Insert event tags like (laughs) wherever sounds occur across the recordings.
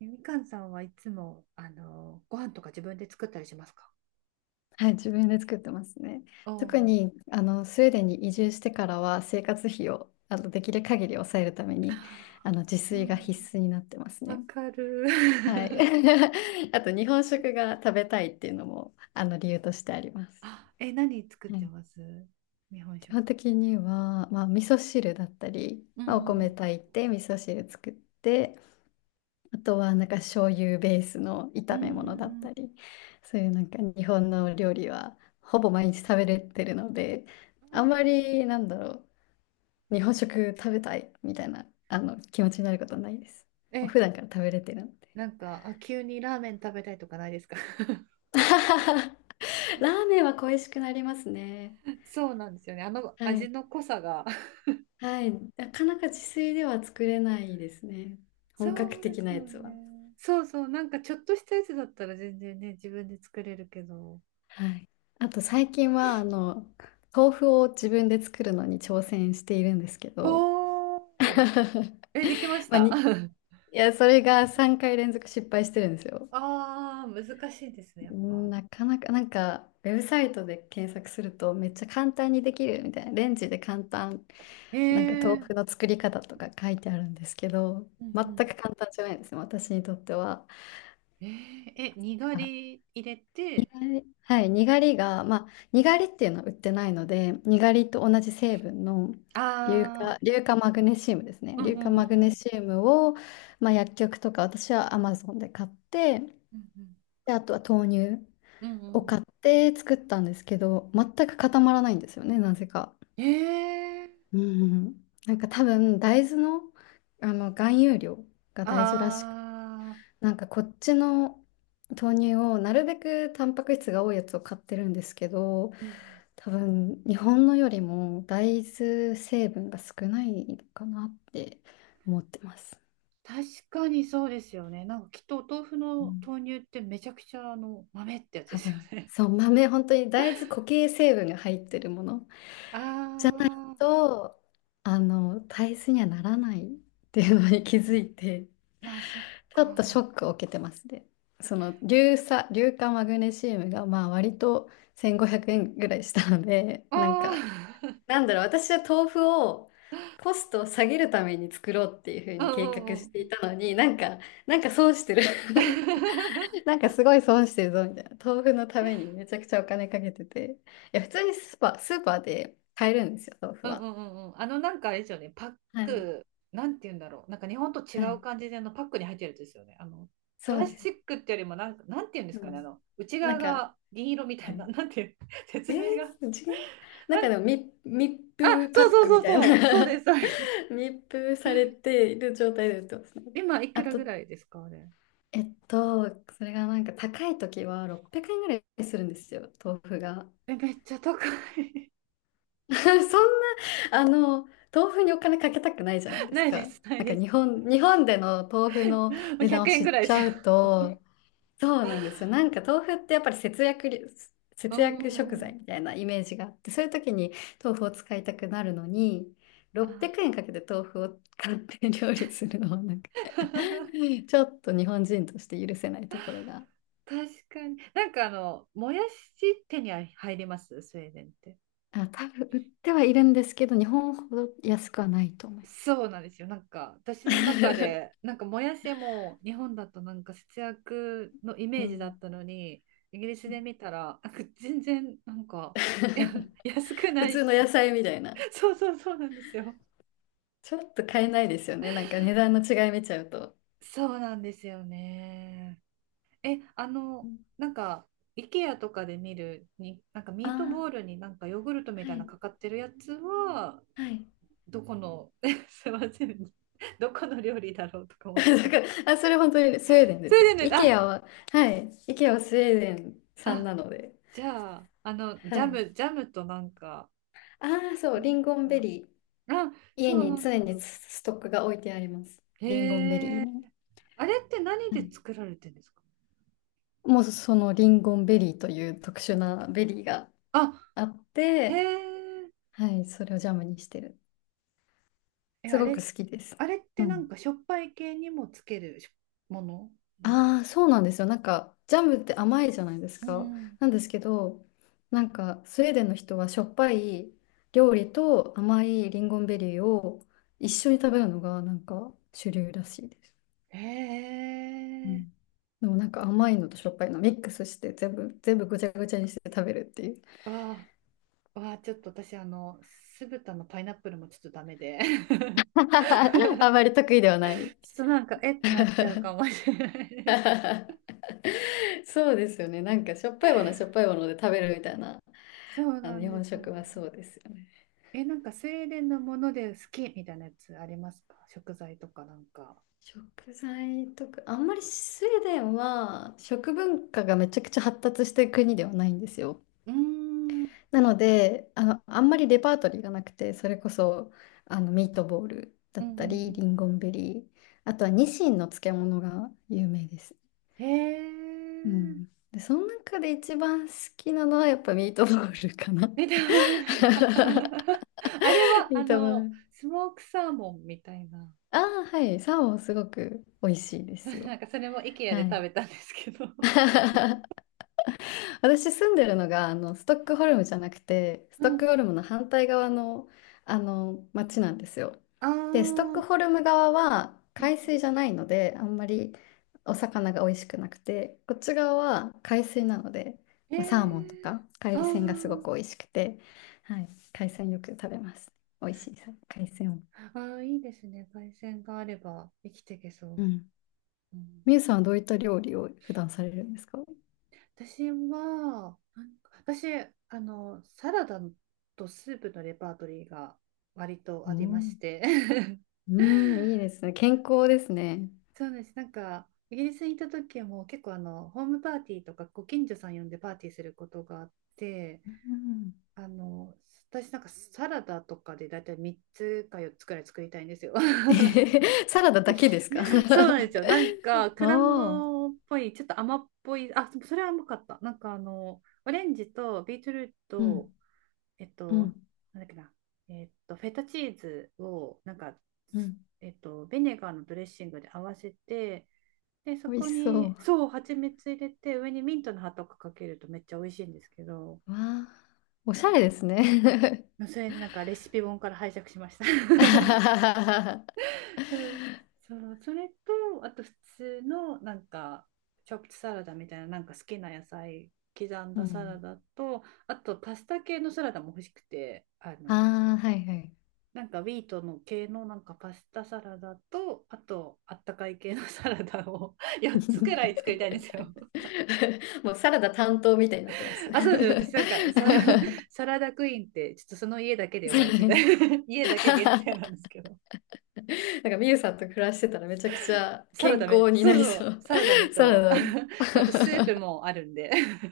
えみかんさんはいつも、ご飯とか自分で作ったりしますか？はい、自分で作ってますね。おお特ー。にスウェーデンに移住してからは生活費をできる限り抑えるために自う炊がん。必須になってますわね。かる。はい。(laughs) (laughs) あと日本食が食べたいっていうのも理由としてあります。あ、え、何作っはい、てます？日本基食。本的には、まあ、味噌汁だったり、うん。まあ、おう米ん炊いて味噌汁作って、あとはなんか醤油ベースのう炒め物だっん。うたり、そういうなんか日本の料理はほぼ毎日食べれてるので、ーあんん。まりなんだろう、日本食食べたいみたいな気持ちになることはないです。もうえ、普段から食べれてるので。なんか、あ、急にラーメン食べたいとかないですか？ (laughs) (laughs) ラーメンは恋しくなりますね。そうなんですよね。あのは味い。の濃さが。はい。なかなか自炊では作れないですね。本格そうで的すなよやつは。ね。そうそう、なんかちょっとしたやつだったら全然ね、自分で作れるけど。はい。あと最近は、あの、豆腐を自分で作るのに挑戦しているんですけど、おお。(laughs) え、できましまあ、た？ (laughs) や、それが3回連続失敗してるんですよ。ああ、難しいですね、やっぱ。なかなか、なんか、ウェブサイトで検索するとめっちゃ簡単にできるみたいな、レンジで簡単、えなんかー。豆腐の作り方とか書いてあるんですけど、うん全うくん。簡単じゃないんですよ、私にとっては。えー、え、にがり入れて、はい、にがりが、まあ、にがりっていうのは売ってないので、にがりと同じ成分のああ、硫化マグネシウムですね。うんう硫ん化うマグネんシウムを、まあ、薬局とか、私はアマゾンで買って、うんうんうん。で、あとは豆乳うを買んって作ったんですけど、全く固まらないんですよね、なぜか。うん。えー。うん。なんか多分、大豆の、含有量が大事らしく、ああ、なんかこっちの豆乳をなるべくタンパク質が多いやつを買ってるんですけど、うん。多分日本のよりも大豆成分が少ないかなって思ってます。確かにそうですよね。なんかきっとお豆腐うのん、豆乳ってめちゃくちゃあの豆ってやつで多すよ分ね。そう、豆本当に大豆固形成分が入ってるもの (laughs) あ。と大豆にはならないっていうのに気づいて、ああ、そっちょっとシか。ョックを受けてますね。その硫化マグネシウムがまあ割と1500円ぐらいしたので、あなんかあ。なんだろう、私は豆腐をコストを下げるために作ろうっていうふう (laughs) うにん計画うんうしていん。たのに、なんか、なんか損してる。 (laughs) (laughs) なんかすごい損してるぞみたいな。豆腐のためにめちゃくちゃお金かけてて。いや、普通にスーパーで買えるんですよ、豆腐うんうは。んうんうん。なんかあれですよね、パッはい、ク、なんて言うんだろう。なんか日本とは違うい。感じで、パックに入ってるやつですよね。プそうラスでチッす。クってよりも、なんか、なんて言うんでうすかね、ん。内な側んか、が銀色みたはいな、(laughs) い。なんていう、(laughs) え説明が。ー、違う。なんなかん、でも密あ、封パそうッそクみうそうたいそう、そうでな。 す、そうです。(laughs) 密封されている状態で売ってますね。今、いくあらぐと、らいですか、あれ？えっと、それがなんか高い時は600円ぐらいするんですよ、豆腐が。え、めっちゃ高い。(laughs) そんな、あの、豆腐にお金かけたくないじゃない (laughs) でなすいでか。す、ないなんかです。日本での豆腐ものう値段100を円知ぐっらいでちすよ。ゃうと、そうなんですよ。なんか豆腐ってやっぱりう節んう約食んうん。材みたいなイメージがあって、そういう時に豆腐を使いたくなるのに、600あ。 円かけて豆腐を買って料理するのはなんか、 (laughs) (laughs) ちょっと日本人として許せないところが、確かに。なんかもやし手に入りますスウェーデンって？あ、多分売ってはいるんですけど、日本ほど安くはないと思いまそうなんですよ。なんか私の中です。なんかもやしも日本だとなんか節約のイ (laughs) うメージだっん。たのに、イギリスで見たらなんか全然なんか、いや、 (laughs) (laughs) 安く普ない通の野し。 菜みたいな。(laughs) そうそうそうなんですよ。ちょっと買えないですよね。なんか値段の違い見ちゃうと。そうなんですよね。え、なんか IKEA とかで見るになんかミートあボあールになんかヨーグルトみー、たはいなのい、かかってるやつは、はい。どこの。 (laughs) すいません、どこの料理だろうとか (laughs) 思っだて。から、あ、それ本当にスウェーデンでそすよ。れでね。あ IKEA は、はい、IKEA はスウェーデン産あ。なので。じゃあ、はジャい。ム、ジャムとなんか、ああ、そう、なリんンゴンベか、リー。あ、そ家う、なにん常か、にスストックが置いてあります。へリンゴンベえ、リーね。あれって何はでい、作られてるんですか？もうそのリンゴンベリーという特殊なベリーがあ、あっへて、え、はい、それをジャムにしてる。え、すあごれ、く好きです。あれってうなん。んかしょっぱい系にもつけるしものなんですか？ああ、そうなんですよ。なんか、ジャムって甘いじゃないですうか。ん。なんですけど、なんか、スウェーデンの人はしょっぱい料理と甘いリンゴンベリーを一緒に食べるのが、なんか、主流らしいです。へうえ、ん。でもなんか甘いのとしょっぱいのミックスして全部ぐちゃぐちゃにして食べるっていう。わあ、わあ、ちょっと私、酢豚のパイナップルもちょっとダメで、(laughs) ちょ (laughs) あまっり得意ではない。となんか、えってなっちゃうかもしれないです。(laughs) そうですよね。なんかしょっぱいものはしょっぱいもので食べるみたいな、そうな日んで本すよ。食はそうですよね。え、なんかスウェーデンのもので好きみたいなやつありますか、食材とかなんか？食材とか、あんまりスウェーデンは食文化がめちゃくちゃ発達してる国ではないんですよ。うーん、うんなので、あの、あんまりレパートリーがなくて、それこそミートボールだうったり、リん。ンゴンベリー、あとはニシンの漬物が有名です。うんへうえ。ん。で、その中で一番好きなのはやっぱミートボールかな。え、でない。 (laughs) (laughs) あれは、ミートボール、スモークサーモンみたいな。ああ、はい。サーモンすごく美味しいで (laughs) すよ。なんかそれも IKEA はで食い。べたんですけど。(laughs) 私住んでるのがストックホルムじゃなくて、スうトッん。クホルムの反対側の、あの町なんですよ。ああでストッうん。クホルム側はあ、海水じゃないのであんまりお魚が美味しくなくて、こっち側は海水なので、へまあ、サーモンとえ。かあ海鮮がすごくー美味しくて、はい、海鮮よく食べます。美味しいさ海鮮を。あー、いいですね。海鮮があれば生きていけそう。うん。うん。みゆさんはどういった料理を普段されるんですか？私は、なんか私、サラダとスープのレパートリーが割とうありましん、て。(laughs) うん、いいですね。健康ですね。そうです。なんか、イギリスにいた時も結構ホームパーティーとかご近所さん呼んでパーティーすることがあって、うん、あの、私なんかサラダとかでだいたい3つか4つくらい作りたいんですよ。(laughs) え (laughs) へへ、サラダだけですか？ そうなんですよ。なんか、(laughs) 果おー、物っぽい、ちょっと甘っぽい、あ、そそれは甘かった。なんかオレンジとビートルーうト、ん、えっうと、ん、なんだっけな、フェタチーズを、なんか、うん。ビネガーのドレッシングで合わせて、で、そ美味こしそに、う。そう、蜂蜜入れて、上にミントの葉とかかけるとめっちゃ美味しいんですけど、わあ、おしそゃう、れですね。それでなんかレシピ本から拝借しました。(laughs) あ (laughs) ははははうん。そう、それと、あと普通のなんか、チョップサラダみたいな、なんか好きな野菜刻んうだサラん。ダと、あとパスタ系のサラダも欲しくて、ああ、はいはい。なんかウィートの系のなんかパスタサラダと、あとあったかい系の (laughs) サラダを4つくらい作りたいんで (laughs) すよ。もうサラダ担当みたいになってます。(laughs) (laughs) なあ、そうです。私なんかサラダクイーンってちょっとその家だけで呼ばれてて、 (laughs) 家だけ限定なんですけど。んかミユさんと暮らしてたらめちゃくちゃサラ健ダめ、康になそうりそそう、う。サラダめサと、 ラダ。(laughs)、そうあとスープもあるんで、 (laughs)、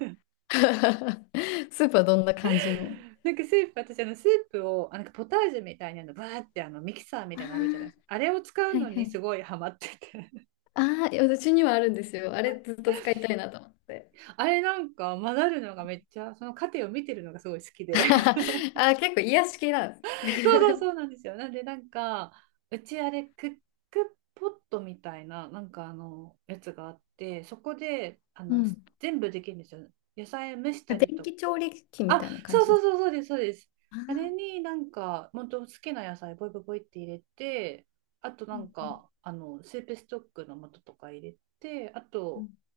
(laughs) スープはどんな感じの？なんかスープ、私あのスープを、あなんかポタージュみたいなの、バーってあのミキサーみあたいなのあるじゃないであ、すか。あれを使うはのいはにい。すごいハマってて。ああ、いやうちにはあるんですよ。あれずっと使いたいなと思って。あれなんか混ざるのがめっちゃ、その過程を見てるのがすごい好きで。(laughs) (laughs) そあー、結構癒し系なんでうそうそうす。なんですよ。なんでなんか、うちあれクックポットみたいな、なんかやつがあって、そこで、(laughs) うん。全部できるんですよ。野菜蒸したり電とか。気調理器みあ、たいな感そうじでそうす。そうそうです、そうです。ああれあ、になんか、本当好きな野菜、ボイボイボイって入れて、あとうなんんうんか、スープストックの素とか入れて、あと、う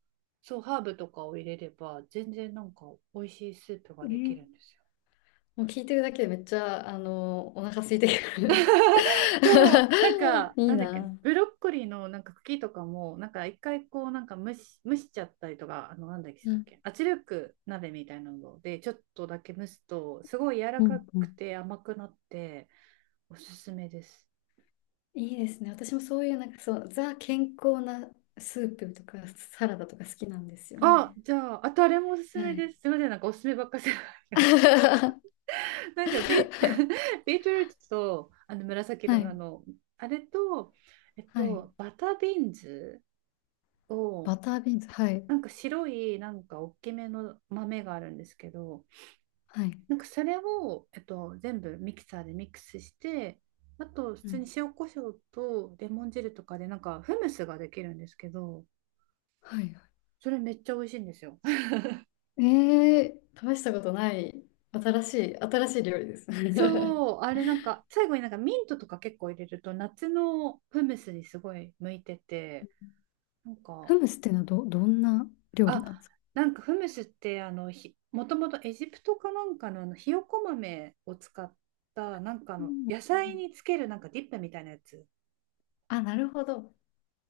そう、ハーブとかを入れれば、全然なんか美味しいスープがんできね、るんですよ。もう聞いてるだけでめっちゃ、あのお腹空いてくる。 そう、なんか、(laughs) いいなんだっけね、な。ブロッコリーのなんか茎とかも、なんか一回こう、なんか蒸しちゃったりとか、なんだっけ、しうたっんけ、圧力鍋みたいなので、ちょっとだけ蒸すと、すごい柔らうかんうくん、て甘くなって、おすすめです。いいですね。私もそういう、なんかそう、ザ健康なスープとかサラダとか好きなんですよあ、ね。じゃあ、あとあれもおすすはめでい。す。すみません、なんかおすすめばっかりじゃない (laughs) な。んか(laughs) ビートルーツとあの紫は色のあい。の、あれと、はい。バタービーンズを、バタービーンズ。はい。なんか白い、なんか大きめの豆があるんですけど、はい。なんかそれを、全部ミキサーでミックスして、あと、普う通ん。に塩コショウとレモン汁とかで、なんかフムスができるんですけど、はい。はそれめっちゃ美味しいんですよ。い、えー、試したことない、新しい料理です (laughs) ね。(laughs) そう、あれなんか、最後になんかミントとか結構入れると、夏のフムスにすごい向いてて、なんかフムスっていうのはどんな料理なんであ、すか？なんかフムスってあのひ、もともとエジプトかなんかの、あのひよこ豆を使ったなんかあうのん野う菜ん、につけるなんかディップみたいなやつ。あ、なるほど。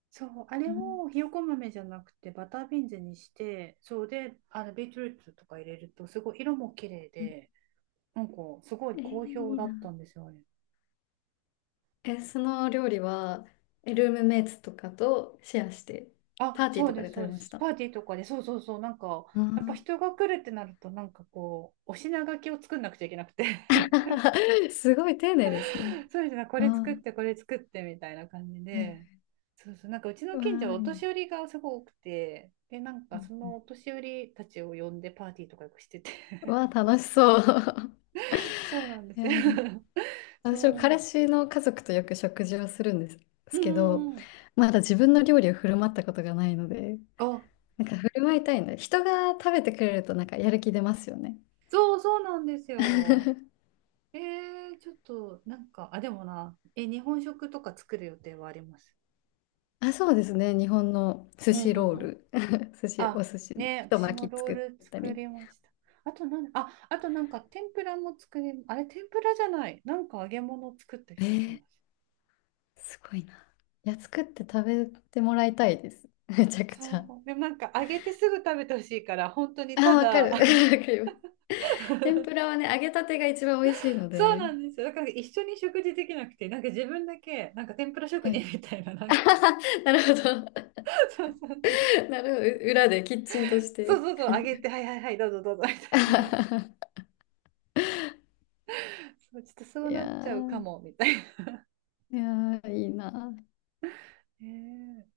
そう、あれうんをひよこ豆じゃなくてバタービーンズにして、そうで、あのビートルーツとか入れるとすごい色も綺麗うん、で、なんかすごいえー、好評いいだな。ったんですよね。え、その料理は、えルームメイツとかとシェアして、あ、パーティーそうとかでです、食そうべでましす。た。パーティーとかで、そうそうそう、なんかやっぱあ人が来るってなると、なんかこう、お品書きを作んなくちゃいけなくて。ー。 (laughs) すごい丁寧ですね。(laughs) そうですね、こあれ作って、ー、これ作ってみたいな感じはい。で、そうそう、なんかうちうのわ近所はおーいい、年寄りがすごく多くて、で、なんうかんそうのん、お年寄りたちを呼んでパーティーとかよくしてて、うわあ、楽しそう。(laughs) (laughs) そうなんでいすやよ。ー、(laughs) 私も彼そ氏の家族とよく食事をするんでう、すうけんど、うんうん、まだ自分の料理を振る舞ったことがないので、あ、なんか振る舞いたいんだ。人が食べてくれるとなんかやる気出ますよね。そうそうなんですよ。(laughs) ちょっとなんか、あ、でもな、え、日本食とか作る予定はあります。あ、そうですね。日本の寿うん司うローんうん。ル。(laughs) 寿司、あ、お寿司、ね、太私も巻きロー作ルった作り。りました。あとなん、あ、あとなんか天ぷらも作り、あれ天ぷらじゃない。なんか揚げ物を作ったえ気がしー、ます。すごいな。いや、作って食べてもらいたいです。(laughs) めちゃくちそゃ。う。でもなんか揚げてすぐ食べてほしいから、本当にあたあ、わかだ、る。(laughs) (laughs) わかります。天ぷらはね、揚げたてが一番美味しいのそうで。なんですよ。だから一緒に食事できなくて、なんか自分だけ、なんか天ぷら職はい。人みたいな、な (laughs) んあか、はは、なるほど。(laughs) (laughs) そうそうそう。なるほど。う裏でキッチンとしそうて。そうそう、揚げて、はいはいはい、どうぞどうぞみ (laughs) あたいな。はは、そう、ちょっとそういなやっちゃうかー、も、みたいな。(laughs) いやー、いいな。ね